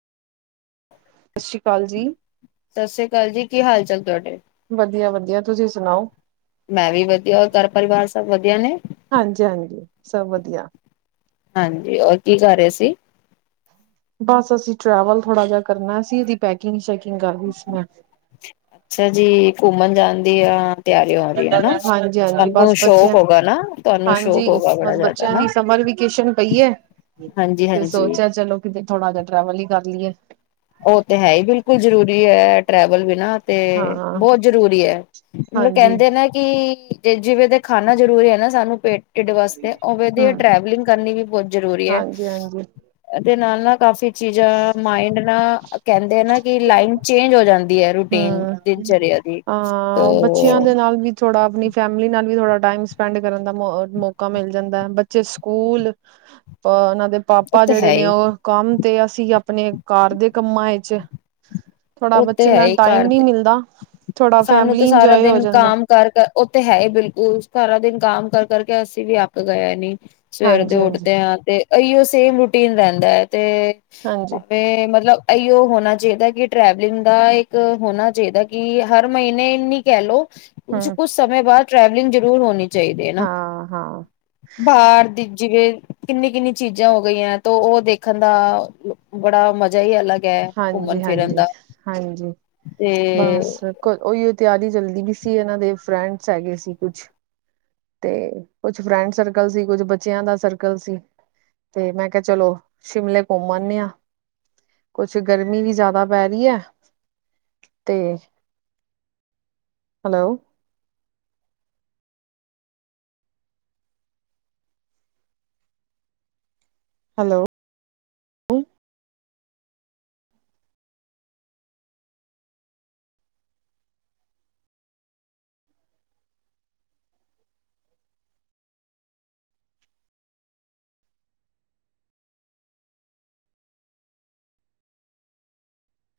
ਸਸ ਰੀ ਕਾਲ ਜੀ। ਸਤਿ ਸ੍ਰੀ ਅਕਾਲ ਜੀ ਕੀ ਹਾਲ ਚਾਲ ਤੁਹਾਡੇ ਵਧੀਆ ਵਧੀਆ ਤੁਸੀਂ ਸੁਣਾਓ ਮੈਂ ਵੀ ਵਧੀਆ ਰ ਘਰ ਪਰਿਵਾਰ ਸਭ ਵਧੀਆ ਨੇ ਆ ਹਾਂਜੀ ਹੋਰ ਕੀ ਕਰ ਰਹੇ ਸੀ ਬਸ ਅਸੀਂ ਟਰੈਵਲ ਥੋੜਾ ਜਿਹਾ ਕਰਨਾ ਅਸੀਂ ਇਹਦੀ ਪੈਕਿੰਗ ਸ਼ੈਕਿੰਗ ਕਰ ਰਹੀ ਸੀ ਮੈਂ ਅੱਛਾ ਜੀ ਘੁੰਮਣ ਜਾਣ ਤੇ ਅ ਹਾਂਜੀ ਹਾਂਜੀ ਬਸ ਸ਼ੌਕ ਬੱਚਿਆਂ ਹੋਗਾ ਨਾ ਤੁਹਾਨੂੰ ਸ਼ੌਕ ਹਾਂਜੀ ਹੋਗਾ ਬੜਾ ਬਸ ਜ਼ਿਆਦਾ ਬੱਚਿਆਂ ਨਾ ਦੀ ਸਮਰ ਵੇਕੇਸ਼ਨ ਪਈ ਹੈ ਹਾਂਜੀ ਤੇ ਹਾਂਜੀ ਸੋਚਿਆ ਚਲੋ ਕਿਤੇ ਥੋੜਾ ਜਹਾ ਟਰੈਵਲ ਹੀ ਕਰ ਲਈਏ ਉਹ ਤੇ ਹੈ ਹੀ ਬਿਲਕੁਲ ਜਰੂਰੀ ਹੈ ਟਰੈਵਲ ਬਿ ਨਾ ਤੇ ਹਾਂ ਬਹੁਤ ਜ਼ਰੂਰੀ ਹੈ ਮਤਲਬ ਹਾਂਜੀ ਕਹਿੰਦੇ ਨੇ ਕਿ ਜੇ ਜਿਵੇਂ ਤੇ ਖਾਣਾ ਜ਼ਰੂਰੀ ਹੈ ਨਾ ਸਾਨੂੰ ਢੇਡ ਵਾਸਤੇ ਉਹ ਵਧ ਹਮ ਟਰੈਵਲਿੰਗ ਕਰਨੀ ਵੀ ਬਹੁਤ ਜਰੂਰੀ ਹੈ ਹਾਂਜੀ ਹਾਂਜੀ ਦੇ ਨਾਲ ਨਾਲ ਕਾਫੀ ਚੀਜ਼ਾਂ ਮਾਇੰਡ ਕਹਿੰਦੇ [inaudible] ਨਾ ਕਿ ਲਾਈਨ ਚੇਂਜ ਹੋ ਜਾਂਦੀ ਹੈ ਰੂਟੀਨ ਹਮ ਦਿਨ ਚਰਿਆ ਦੀ ਤੋ ਅਾਂ ਬੱਚਿਆਂ ਦੇ ਨਾਲ ਵੀ ਥੋੜਾ ਆਪਣੀ ਫੈਮਿਲੀ ਨਾਲ ਵੀ ਥੋੜਾ ਟਾਈਮ ਸਪੈਂਡ ਕਰਨ ਦਾ ਮੌਕਾ ਮਿਲ ਜਾਂਦਾ ਹੈ ਬੱਚੇ ਸਕੂਲ ਦੇ ਉਹ ਪਾਪਾ ਤੇ ਜਿਹੜੇ ਹੈ ਨੇ ਹੀ ਉਹ ਕੰਮ ਤੇ ਅਸੀਂ ਆਪਣੇ ਕਾਰ ਦੇ ਕੰਮਾਂ ਵਿਚ ਥੋੜਾ ਉਹ ਤੇ ਹੈ ਨਾ ਹੀ ਟਾਈਮ ਘਰ ਨੀ ਦੇ ਮਿਲਦਾ ਥੋੜਾ ਸਾਨੂੰ ਤੇ ਫੈਮਲੀ ਸਾਰਾ ਇੰਜੋਏ ਹੋ ਦਿਨ ਜਾਂਦਾ ਕੰਮ ਕਰ ਉਹਥ ਹੈ ਬਿਲਕੁਲ ਸਾਰਾ ਦਿਨ ਆਮ ਕਰ ਕਰਕੇ ਅਸੀਂ ਵੀ ਅੱਕ ਗਏ ਨੀ ਸਵੇਰ ਦੇ ਹਾਂਜੀ ਹਾਂਜੀ ਉੱਠਦੇ ਹਾਂ ਤੇ ਅਹੀਓ ਸੇਮ ਰੁਟੀ ਪੀਨ ਰਹਿੰਦਾ ਹੈ ਤੇ ਹਾਂਜੀ ਮਤਲਬ ਇਓ ਹੋਣਾ ਚਾਹੀਦਾ ਕਿ ਟਰੈਵਲਿੰਗ ਦਾ ਇੱਕ ਹੋਣਾ ਚਾਹੀਦਾ ਕਿ ਹਰ ਮਹੀਨੇਨੀ ਕਹਿ ਲੋੋ ਤੁ ਹਮ ਕੁਛ ਸਮੇਂ ਬਾਅਦ ਟਰੈਵਲਿੰਗ ਜ਼ਰੂਰ ਹੋਣੀ ਚਾਹੀਦੇ ਨਾ ਹਾਂ ਹਾਂ ਬਾਹਰ ਦੀ ਜਿਵੇਂ, ਕਿੰਨੀ-ਕਿੰਨੀ ਚੀਜ਼ਾਂ ਹੋ ਗਈਆਂ ਤੋ, ਉਹ ਦੇਖਣ ਦਾ ਬੜਾ ਮਜ਼ਾ ਹੀ ਅਲੱਗ ਘੁੰਮਣ ਹਾਂਜੀ ਫਿਰਨ ਹਾਂਜੀ ਦਾ। ਹਾਂਜੀ ਬਸ ਤੇ ਉਹੀਓ ਤਿਆਰੀ ਚੱਲਦੀ ਪੀ ਸੀ, ਇਹਨਾਂ ਦੇ ਫਰੈਂਡਸ ਹੈਗੇ ਸੀ ਕੁਛ, ਤੇ ਕੁਛ ਫਰੈਂਡ ਸਰਕਲ ਸੀ, ਕੁਛ ਬੱਚਿਆਂ ਦਾ ਸਰਕਲ ਸੀ, ਤੇ, ਮੈਂ ਕਿਹਾ, ਚਲੋ ਸ਼ਿਮਲੇ ਘੁੰਮ ਆਂਨੇ ਆ। ਕੁਛ ਗਰਮੀ ਵੀ ਜ਼ਿਆਦਾ ਪੈ ਰਹੀ ਹੈ, ਤੇ, ਹੈਲੋ! ਹੈਲੋ!